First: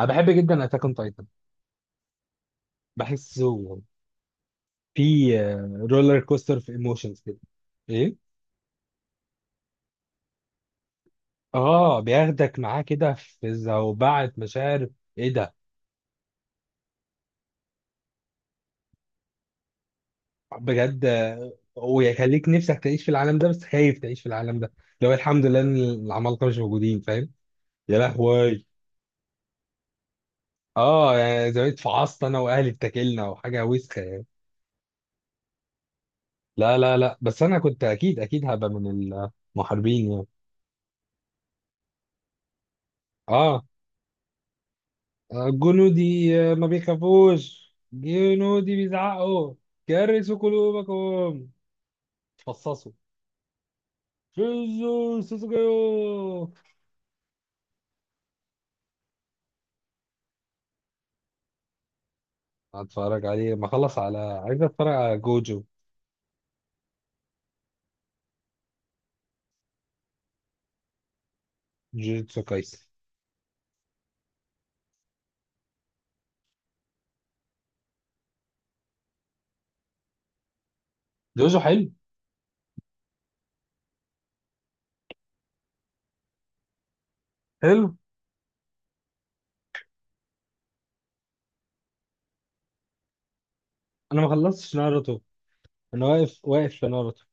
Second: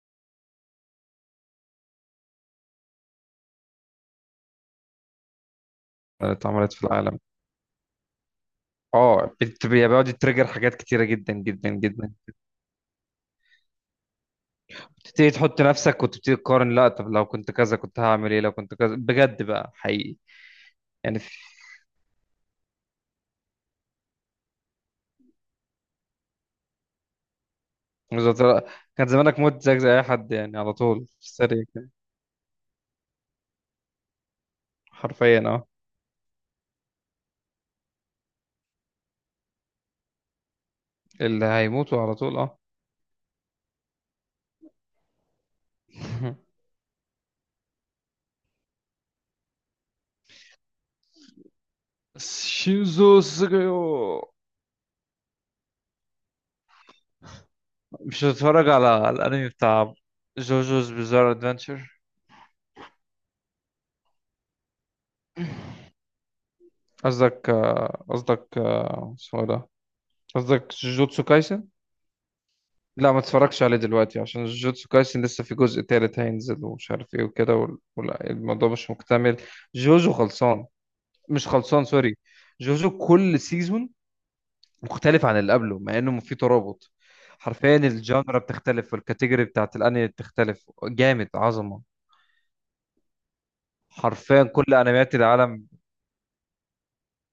انا بحب جدا اتاك اون تايتن. بحسه في رولر كوستر في اتعملت في العالم. ايموشنز كده. ايه. اه، بيقعد يتريجر حاجات كتيرة جدا جدا اه، جدا. بياخدك معاه كده في زوبعة مشاعر. تبتدي ايه ده؟ تحط نفسك وتبتدي تقارن، لا طب لو كنت كذا كنت هعمل ايه، لو كنت كذا بجد بقى حقيقي. بجد يعني في. ويخليك نفسك تعيش في العالم ده بس خايف تعيش في العالم ده. لو الحمد لله ان العمالقه مش موجودين. فاهم؟ يا بالظبط. لهوي! كان زمانك مت زيك زي اي حد يعني، على طول اه، في يعني السريع زمان كده. اتفعصت انا واهلي، اتاكلنا وحاجه وسخه يعني. حرفيا اه. لا، لا، لا، بس انا كنت اكيد اكيد هبقى من المحاربين يعني. اللي هيموتوا على طول اه. اه. جنودي ما بيخافوش، جنودي بيزعقوا. كرسوا قلوبكم! فصصوا! شيوزو سوجيو. شيزو سوسوكيو. مش هتتفرج على الانمي بتاع جوجوز بيزار ادفنتشر؟ هتفرج عليه ما خلص، على عايز اتفرج على جوجو. قصدك آه، اسمه إيه ده، قصدك جوجوتسو كايسن. جوجوتسو كايسن. لا ما تتفرجش عليه دلوقتي عشان جوجوتسو كايسن لسه في جزء تالت هينزل ومش عارف ايه وكده، وال- والموضوع مش مكتمل. جوجو خلصان، مش جوجو خلصان، حلو سوري. جوجو كل سيزون مختلف عن اللي قبله مع انه في ترابط. حرفيا حلو. الجانرا بتختلف والكاتيجوري بتاعت الانمي بتختلف جامد، عظمة انا ما حرفيا كل خلصتش انميات ناروتو. العالم. انا واقف واقف في ناروتو.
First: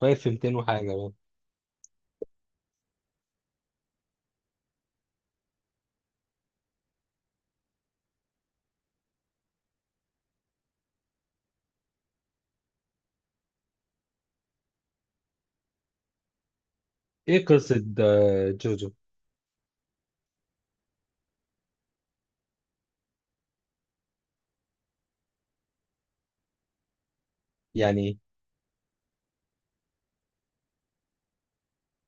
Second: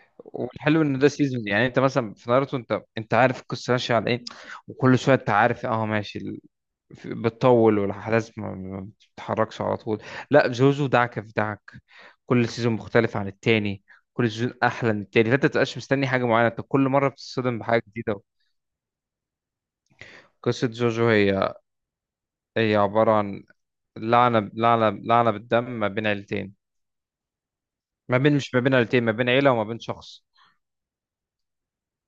واقف في 200 والحلو وحاجه ان ده بقى. سيزون، يعني انت مثلا في ناruto انت عارف القصه ماشيه على ايه، وكل شويه انت عارف اه ماشي، بتطول والاحداث ما بتتحركش على طول. لا جوجو دعكه في دعك، كل سيزون مختلف عن التاني، كل سيزون احلى من التاني، فانت متبقاش مستني حاجه معينه، انت كل مره ايه بتتصدم بحاجه قصه جديده. جوجو؟ قصه جوجو هي، هي عباره عن لعنه لعنه بالدم ما بين عيلتين. يعني. ما بين مش ما بين عيلتين، ما بين عيله وما بين شخص،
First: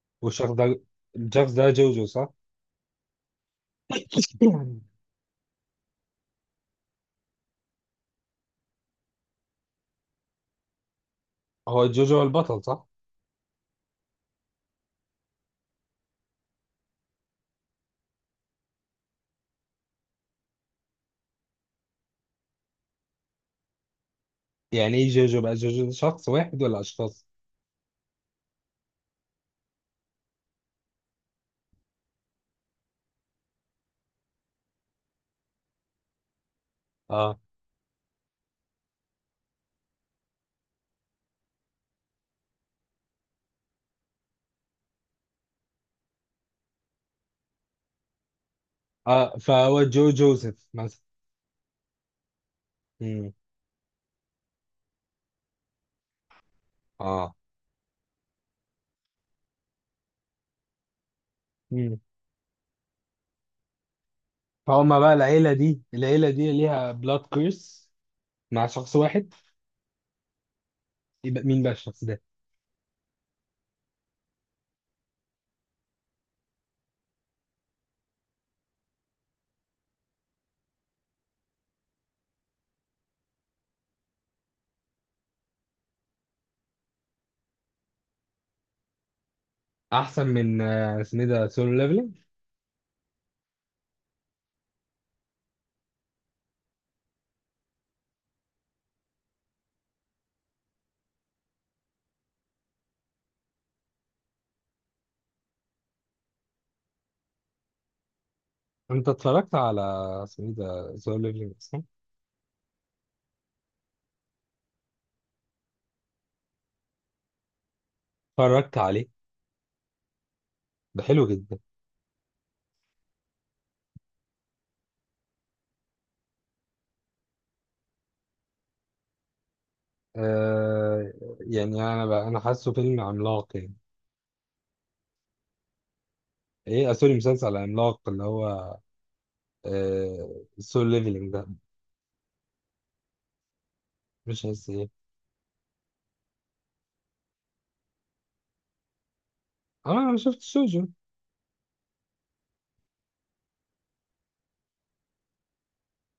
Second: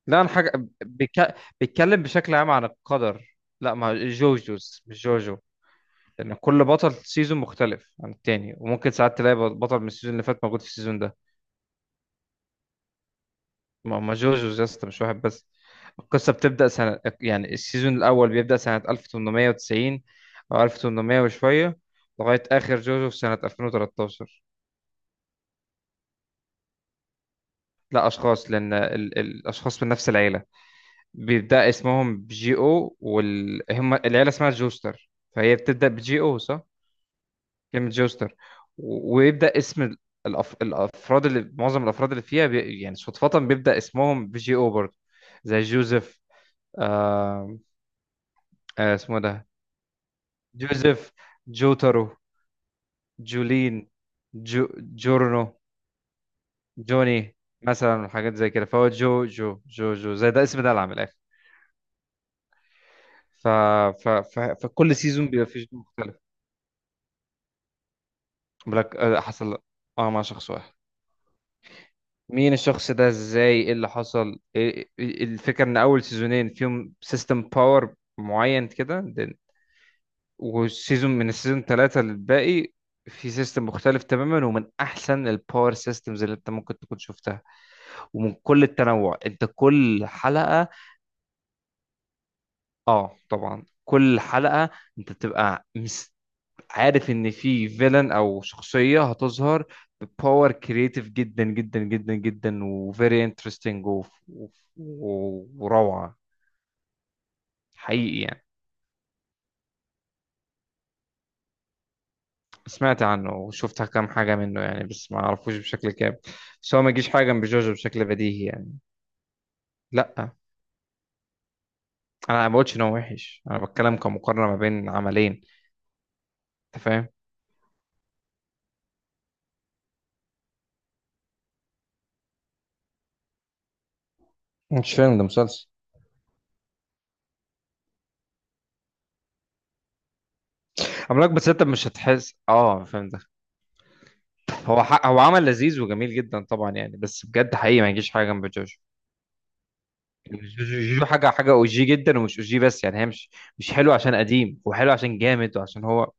لا عن والشخص حاجه. ده. بيك- الشخص ده بيتكلم جوجو، صح؟ بشكل عام عن القدر. لا ما جوجوز مش جوجو، لان كل بطل سيزون مختلف عن التاني وممكن ساعات تلاقي بطل من السيزون اللي فات موجود في السيزون ده. هو جوجو هو البطل، صح؟ ما جوجوز يا اسطى مش واحد بس. القصة بتبدأ سنة، يعني السيزون الأول بيبدأ سنة 1890 أو 1800 وشوية، لغاية آخر جوجو في سنة 2013. يعني ايه جوجو؟ بقى جوجو ده شخص واحد ولا اشخاص؟ لا أشخاص، لأن الأشخاص من نفس العيلة بيبدأ اسمهم بجي أو، هم العيلة اسمها جوستر، فهي بتبدأ بجي أو صح؟ اه. كلمة جوستر. و... ويبدأ اسم الأفراد، اللي معظم الأفراد اللي فيها يعني صدفة بيبدأ اسمهم بجي أو برضه، زي جوزيف. آه... اسمه اه، ده فهو جو جوزيف مثلا. جوزيف، جوترو، امم جولين، جو، جورنو، اه. جوني، مثلا حاجات زي كده، فهو جو جو جو جو زي ده اسم ده العام من الاخر. مم. ف... ف... ف... فكل فهم بقى سيزون بيبقى العيلة فيه جو دي مختلف. العيلة دي ليها بلاد كيرس مع شخص بلاك آه، واحد. حصل، اه مع شخص واحد. يبقى مين بقى الشخص ده؟ مين الشخص ده ازاي، ايه اللي حصل، الفكره ان اول سيزونين فيهم سيستم باور معين كده، then، والسيزون من السيزون ثلاثة للباقي في سيستم مختلف تماما، ومن احسن الباور سيستمز اللي انت ممكن تكون شفتها، ومن كل التنوع انت كل أحسن من حلقة. اسمه إيه ده سولو ليفلينج؟ اه طبعا، كل حلقة انت بتبقى عارف ان في فيلن او شخصية هتظهر بباور كرييتيف جدا جدا جدا جدا وفيري انترستنج وروعة، حقيقي يعني. أنت اتفرجت على اسمه إيه ده سولو ليفلينج أصلا؟ سمعت عنه وشفت كام حاجة منه يعني، بس ما اعرفوش بشكل كامل، بس هو ما يجيش حاجة جنب جوجو بشكل بديهي اتفرجت يعني. عليه؟ لا ده حلو جدا. انا ما بقولش ان هو وحش، انا بتكلم كمقارنة ما بين عملين، انت فاهم. آه. يعني أنا حاسه فيلم عملاق يعني. مش فيلم ده، مسلسل إيه سوري، مسلسل عملاق اللي هو. آه، سولو عملاق، ليفلينج ده. بس انت مش هتحس اه فهمت. مش حاسس إيه؟ هو عمل لذيذ وجميل جدا طبعا يعني، بس بجد حقيقي ما يجيش حاجه جنب جوجو. آه، أنا ما يعني شفتش. جوجو حاجه حاجه او جي جدا، ومش او جي بس يعني، هي مش، مش حلو عشان قديم، وحلو عشان جامد وعشان هو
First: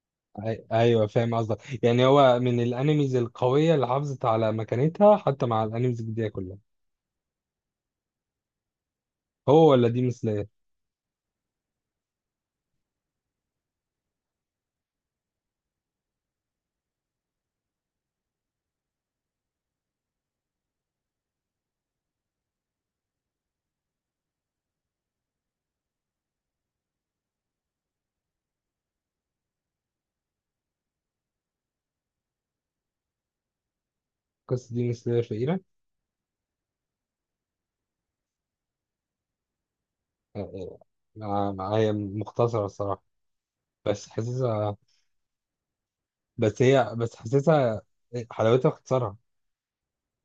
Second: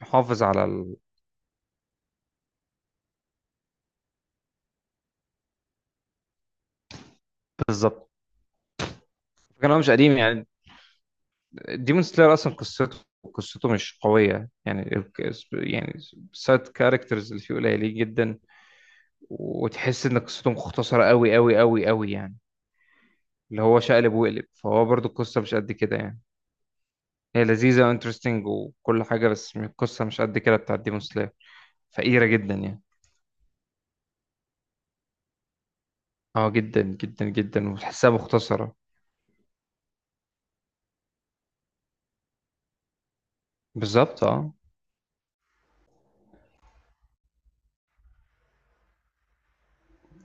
محافظ على ال... ايوه، فاهم قصدك، يعني هو من الانميز القويه اللي حافظت على مكانتها حتى مع الانميز الجديده كلها. بالظبط. هو كان هو ولا مش ديمون قديم سلاير؟ يعني. ديمون سلاير اصلا قصته مش قويه يعني، يعني سايد كاركترز اللي فيه قليلين جدا، وتحس ان قصته مختصره قوي قوي قوي قوي يعني، اللي هو شقلب وقلب، فهو برضو القصه مش قد كده يعني. هي لذيذة وانترستنج وكل حاجة، بس القصة مش قد كده بتاعت ديمون سلاير، فقيرة جدا يعني. قصه ديمون سلاير شهيره؟ اه جدا جدا جدا، وتحسها مختصرة. آه، آه، آه، هي مختصره الصراحه. بس بالظبط اه. حاسسها. بس حاسسها. حلاوتها في اختصارها.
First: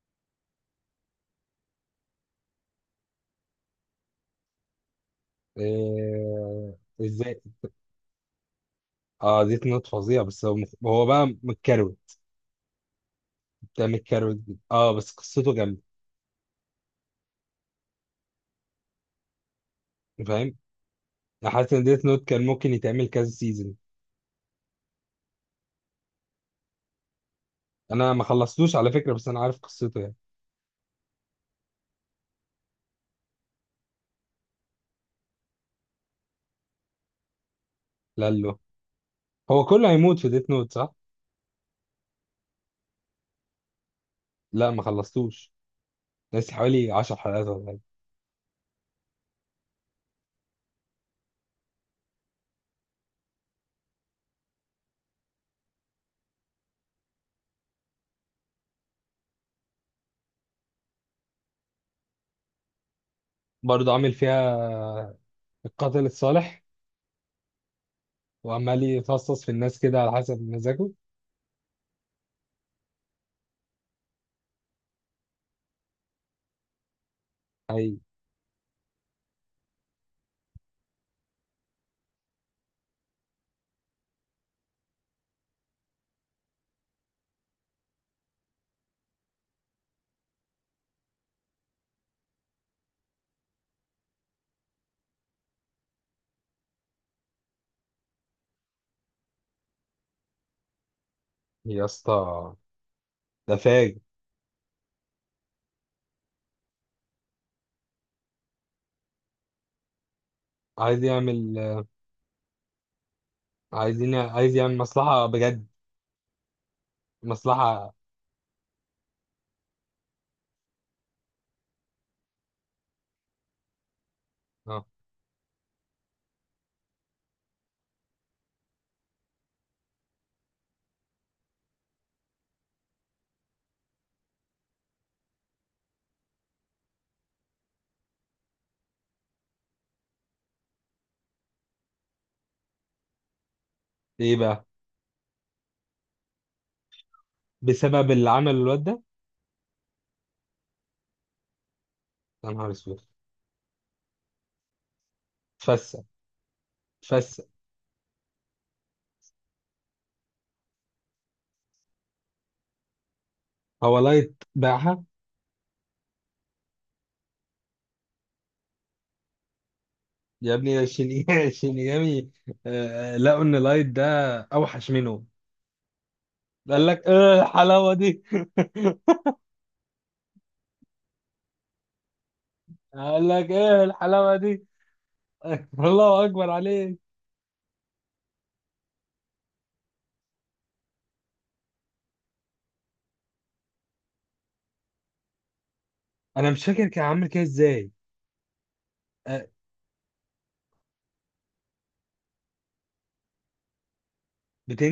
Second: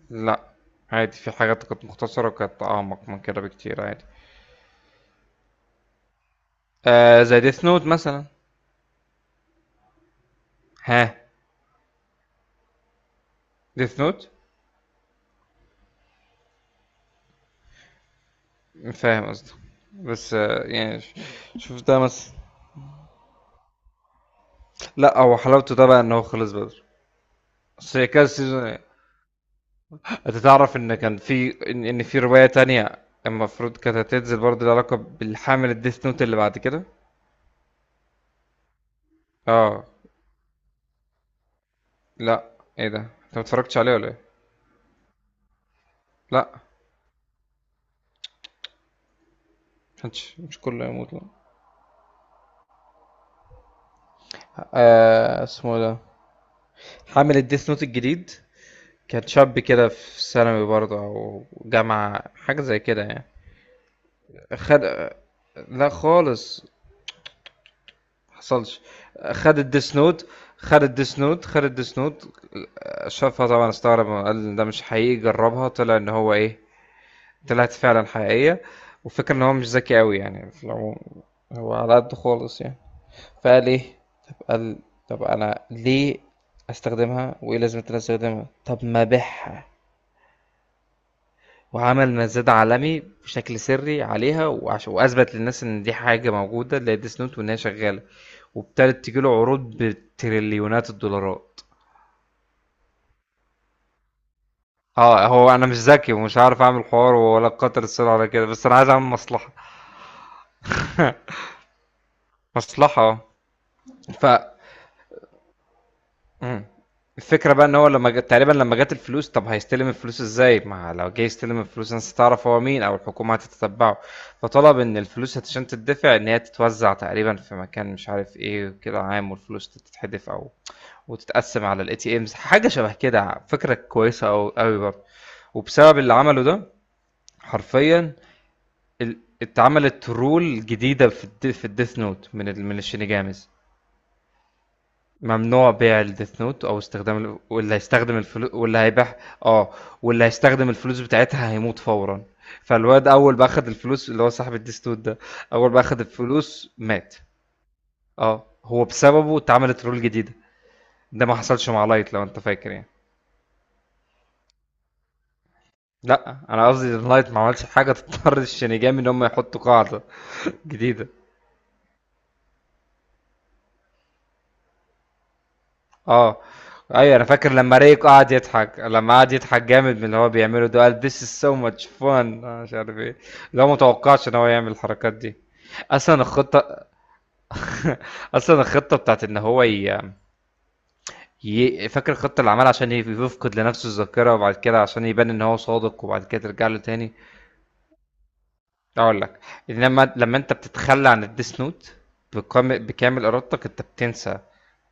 لا عادي، في حاجات كانت مختصرة وكانت أعمق من كده بكتير عادي. آه، آه زي ازاي؟ ديث نوت مثلا. اه، ديت نوت فظيع، بس هو ها. بقى متكروت. بتاع ديث نوت، متكروت جدا. اه، بس قصته جامده. فاهم قصدي. بس فاهم. آه يعني حاسس شوف ان ده ديت نوت مثلا. كان ممكن يتعمل كذا سيزون. لا هو حلاوته ده بقى إن هو خلص بدري، بس هي انا ما كذا خلصتوش سيزون. على فكره، بس انا عارف قصته يعني. انت تعرف ان كان في ان إن في رواية تانية المفروض كانت هتنزل برضه، لها علاقة بالحامل الديث نوت اللي بعد كده. لالو. هو اه. كله هيموت في ديت نوت، صح؟ لا ايه ده، انت ما اتفرجتش عليه ولا ايه؟ لا، ما خلصتوش. لسه لا، حوالي 10 حلقات ولا حاجة. مش كله يموت لا. آه اسمه ده حامل الديث نوت الجديد، كان شاب كده في ثانوي برضه او جامعة حاجة زي كده يعني. برضه عامل فيها خد. لا القاتل الصالح. خالص، حصلش. وعمال يفصص في خد الناس الديس كده على نوت حسب خد مزاجه. الديس نوت خد الديس نوت. شافها طبعا استغرب، قال إن ده مش حقيقي، جربها طلع ان هو ايه، طلعت هي. فعلا حقيقية. وفكر ان هو مش ذكي قوي يعني في العموم، هو على قد خالص يعني، فقال ايه، طب قال طب انا ليه استخدمها، وايه لازمة إن انا استخدمها، طب ما ابيعها. وعمل مزاد عالمي بشكل سري عليها، واثبت للناس ان دي حاجه موجوده، اللي هي ديس نوت، وان هي شغاله. وابتدت تجيله عروض بتريليونات الدولارات. يا اسطى. ده فاجر. اه، هو انا مش ذكي، ومش عارف اعمل حوار ولا قطر السر ولا كده، بس انا عايز اعمل مصلحه، عايز يعمل. مصلحه اه. عايز يعمل مصلحة بجد. امم، الفكرة بقى ان هو مصلحة. لما جت تقريبا لما جت الفلوس، طب هيستلم الفلوس ازاي؟ ما لو جه يستلم الفلوس الناس هتعرف هو مين، او الحكومة هتتتبعه. فطلب اه. ان الفلوس عشان تدفع ان هي تتوزع تقريبا في مكان مش عارف ايه كده عام، والفلوس تتحدف او وتتقسم على الاي تي امز، حاجة شبه كده، فكرة كويسة او قوي برضه. وبسبب اللي عمله ده، حرفيا، اتعملت رول جديدة في في الديث نوت من من الشينيجاميز. ايه بقى؟ ممنوع بيع الديث نوت او استخدام واللي بسبب هيستخدم اللي عمله الفلوس واللي الواد ده؟ هيبيع، اه، واللي هيستخدم الفلوس بتاعتها هيموت فورا. يا نهار اسود! فالواد اول ما اخد الفلوس، اللي هو صاحب الديث نوت ده، اول ما اخد اتفسق، الفلوس مات. اتفسق! اه هو بسببه اتعملت رول جديدة، ده ما حصلش مع لايت لو انت فاكر يعني. هو لايت باعها؟ لا انا قصدي ان لايت ما عملش حاجة تضطر الشينيجامي ان هم يحطوا قاعدة يا ابني، جديدة. شينيجامي! آه، لقوا ان لايت ده اوحش منه. آه. قال لك أيوه أنا ايه فاكر لمّا الحلاوة ريك دي! قعد يضحك، لمّا قعد يضحك جامد من اللي هو بيعمله ده، قال this is so much fun، أنا مش عارف إيه، قال لك اللي هو ما ايه توقعش الحلاوه إن هو دي! يعمل الحركات دي. أصلًا الله اكبر الخطة عليك. أصلًا الخطة بتاعة إن هو ي فاكر الخطة اللي عملها عشان يفقد لنفسه الذاكرة، وبعد كده عشان يبان إن هو صادق، وبعد كده انا مش ترجع له فاكر كان تاني؟ عامل كده ازاي. هاقول لك. أه. إنما لمّا أنت بتتخلى عن الdeath note بكام بكامل إرادتك أنت بتنسى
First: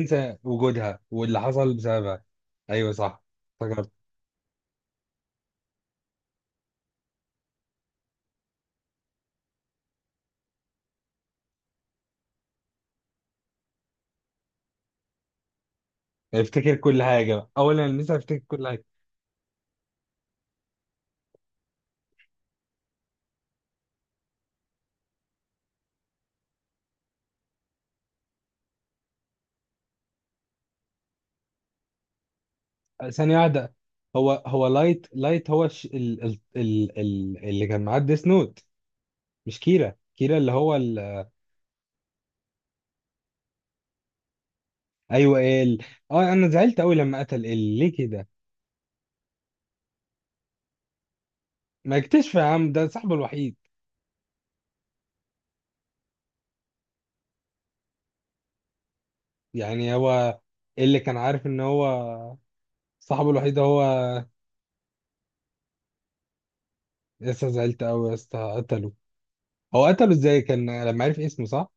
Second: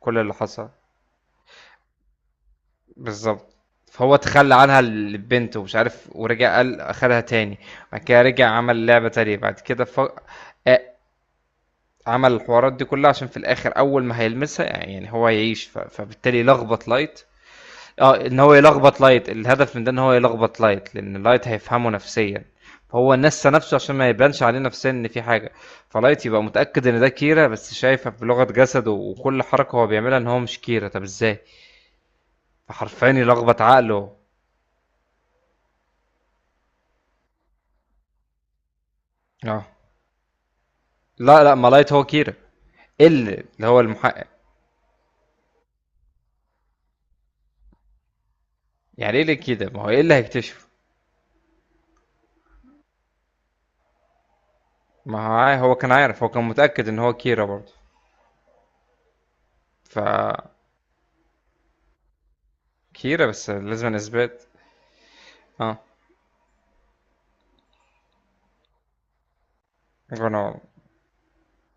كل اللي حصل. وجودها واللي حصل بسببها. ايوه، صح. بالظبط. افتكرت. فهو تخلى عنها لبنته ومش عارف، ورجع قال اخدها تاني، بعد كده رجع عمل لعبة تانية بعد كده ف... آه، عمل الحوارات دي كلها، عشان في الاخر اول ما هيلمسها يعني هو هيعيش فبالتالي افتكر يلخبط كل لايت. حاجه بقى. اولا لسه اه، ان افتكر هو كل حاجه. يلخبط لايت، الهدف من ده ان هو يلخبط لايت، لان لايت هيفهمه نفسيا. فهو نسى نفسه عشان ما يبانش عليه نفسيا ان في حاجة، فلايت يبقى متأكد ان ده كيرا، بس شايفه بلغة جسده وكل حركة هو بيعملها ان هو مش كيرا، طب ازاي، فحرفيا أه، ثانيه يلخبط واحده. عقله. هو لايت هو الش... ال... ال... ال... ال... اللي كان معاه ديس نوت. مش اه. كيرا اللي هو لا ما لايت هو كيرا، اللي هو المحقق. ايوه، إيه ال. اه، انا زعلت قوي لما قتل ال. ليه كده؟ يعني ايه اللي كده، ما هو ايه اللي هيكتشفه، ما اكتشف يا عم، ده صاحبه الوحيد. ما هو هو كان عارف، هو كان متأكد ان هو كيرا برضه، يعني ف هو. اللي كان عارف ان هو كيرا صاحبه بس الوحيد هو. لازم اثبات. اه. يا اسطى، زعلت قوي يا اسطى قتله. هو قتله ازاي؟ انا. كان لما عرف اسمه، صح؟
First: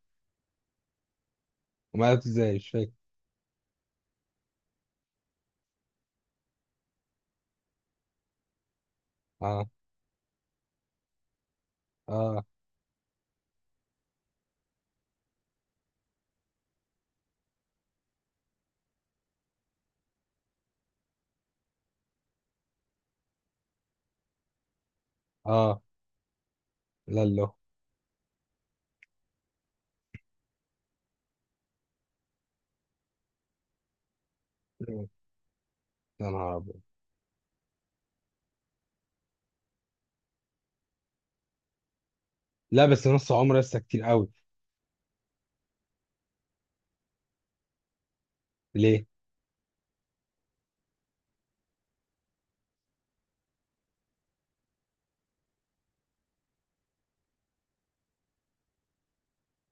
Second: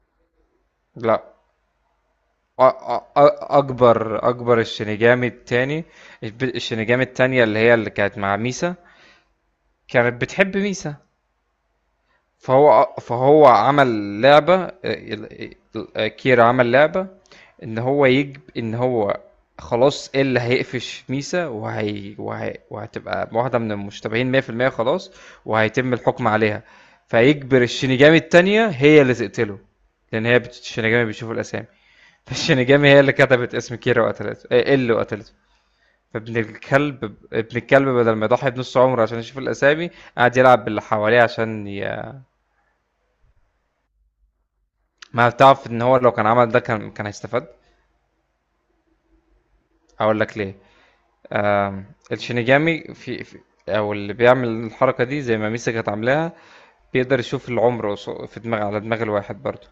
لا. وما قتله ازاي مش فاكر. اكبر، الشينيجامي التاني، الشينيجامي التانية اللي هي اللي كانت مع ميسا، اه، كانت بتحب ميسا. اه، فهو عمل لعبة، كير عمل لعبة، إن هو يجب إن هو خلاص، إيه اللي هيقفش ميسا، وهتبقى واحدة من المشتبهين 100% خلاص، اه. وهيتم الحكم عليها. لا، لا. فيجبر الشينيجامي التانية هي اللي تقتله، لأن هي الشينيجامي بيشوف الأسامي. فالشينيجامي هي اللي كتبت اسم كيرا وقتلته، إيه اللي يا قتلته. فابن نهار ابيض! الكلب ابن الكلب بدل ما يضحي بنص عمره عشان يشوف الأسامي، قعد يلعب باللي حواليه عشان لا، بس نص عمره لسه كتير قوي. ما بتعرف ان هو لو كان عمل ده كان هيستفاد. ليه؟ هقول لك ليه. آم، الشينيجامي في، او اللي بيعمل الحركه دي زي ما ميسا كانت عاملاها، بيقدر يشوف العمر، في دماغ، على دماغ الواحد برضه.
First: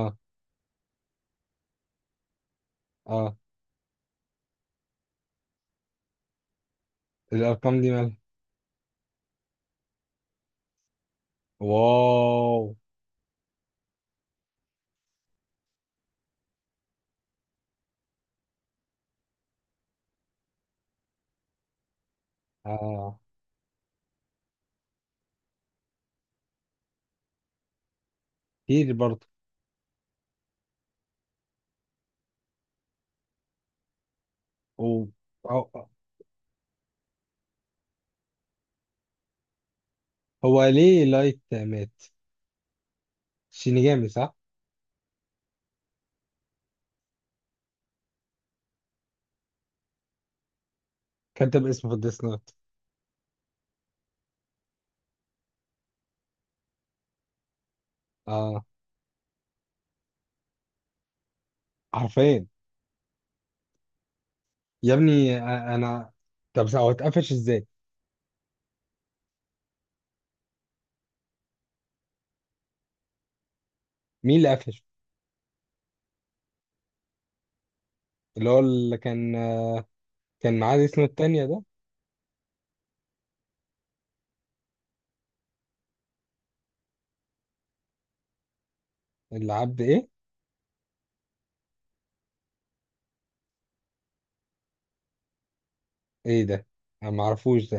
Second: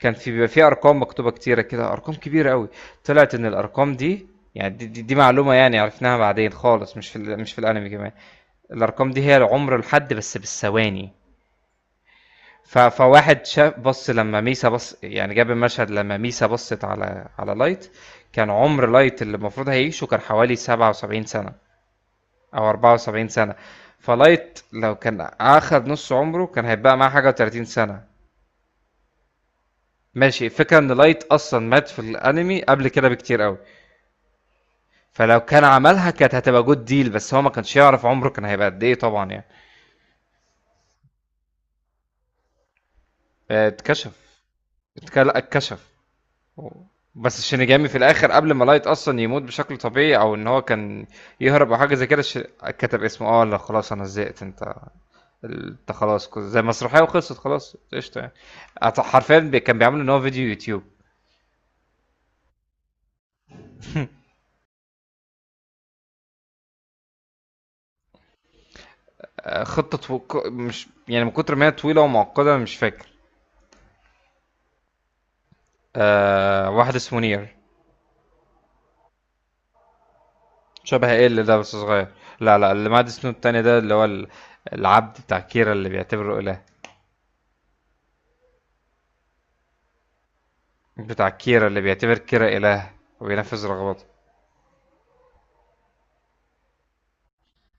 كان في، بيبقى في ارقام مكتوبه كتيره كده، ارقام كبيره قوي، طلعت اه. ان الارقام دي، يعني دي معلومه يعني عرفناها بعدين خالص، مش في مش في الارقام دي الانمي كمان. مالها؟ الارقام دي هي العمر الحد بس بالثواني. واو. فواحد شاف، بص لما ميسا بص يعني، جاب المشهد لما ميسا بصت على على لايت، كان عمر لايت اللي المفروض هيعيشه كان حوالي 77 سنة أو اه. 74 سنة. فلايت لو كان أخد نص عمره كان هيبقى معاه حاجة و30 سنة. كتير برضه. ماشي، الفكرة إن لايت أصلا مات في الأنمي قبل كده بكتير قوي، و- فلو كان هو عملها كانت هتبقى جود ديل، بس هو ما كانش يعرف عمره كان هيبقى قد إيه طبعا يعني. هو ليه لايت مات؟ آه، شينيجامي، اتكشف، صح؟ اتكشف. أوه. بس الشينيجامي في الاخر قبل ما لايت اصلا يموت بشكل طبيعي، او ان هو كان كتب يهرب او اسمه في حاجه زي كده، الديس نوت؟ كتب اسمه. اه لا خلاص انا زهقت، انت انت خلاص زي مسرحيه وخلصت خلاص قشطه يعني. اه. حرفيا كان بيعمل ان هو فيديو يوتيوب. حرفيا. يا ابني، انا. طب هو اتقفش ازاي؟ آه، خطه مش يعني من كتر ما هي طويله ومعقده مش فاكر. مين اللي قفشه؟ آه واحد اسمه نير. اللي كان كان معاه دي، اسمه شبه ايه اللي التانية ده، ده. بس صغير. لا اللي معاه اسمه التاني ده اللي هو العبد بتاع كيرا اللي بيعتبره اله. اللي عبد ايه؟ بتاع كيرا اللي بيعتبر كيرا اله، وبينفذ رغباته. ايه ده؟ انا معرفوش.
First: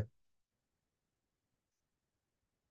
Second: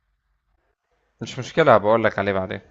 مش مشكلة، بقول لك عليه بعدين.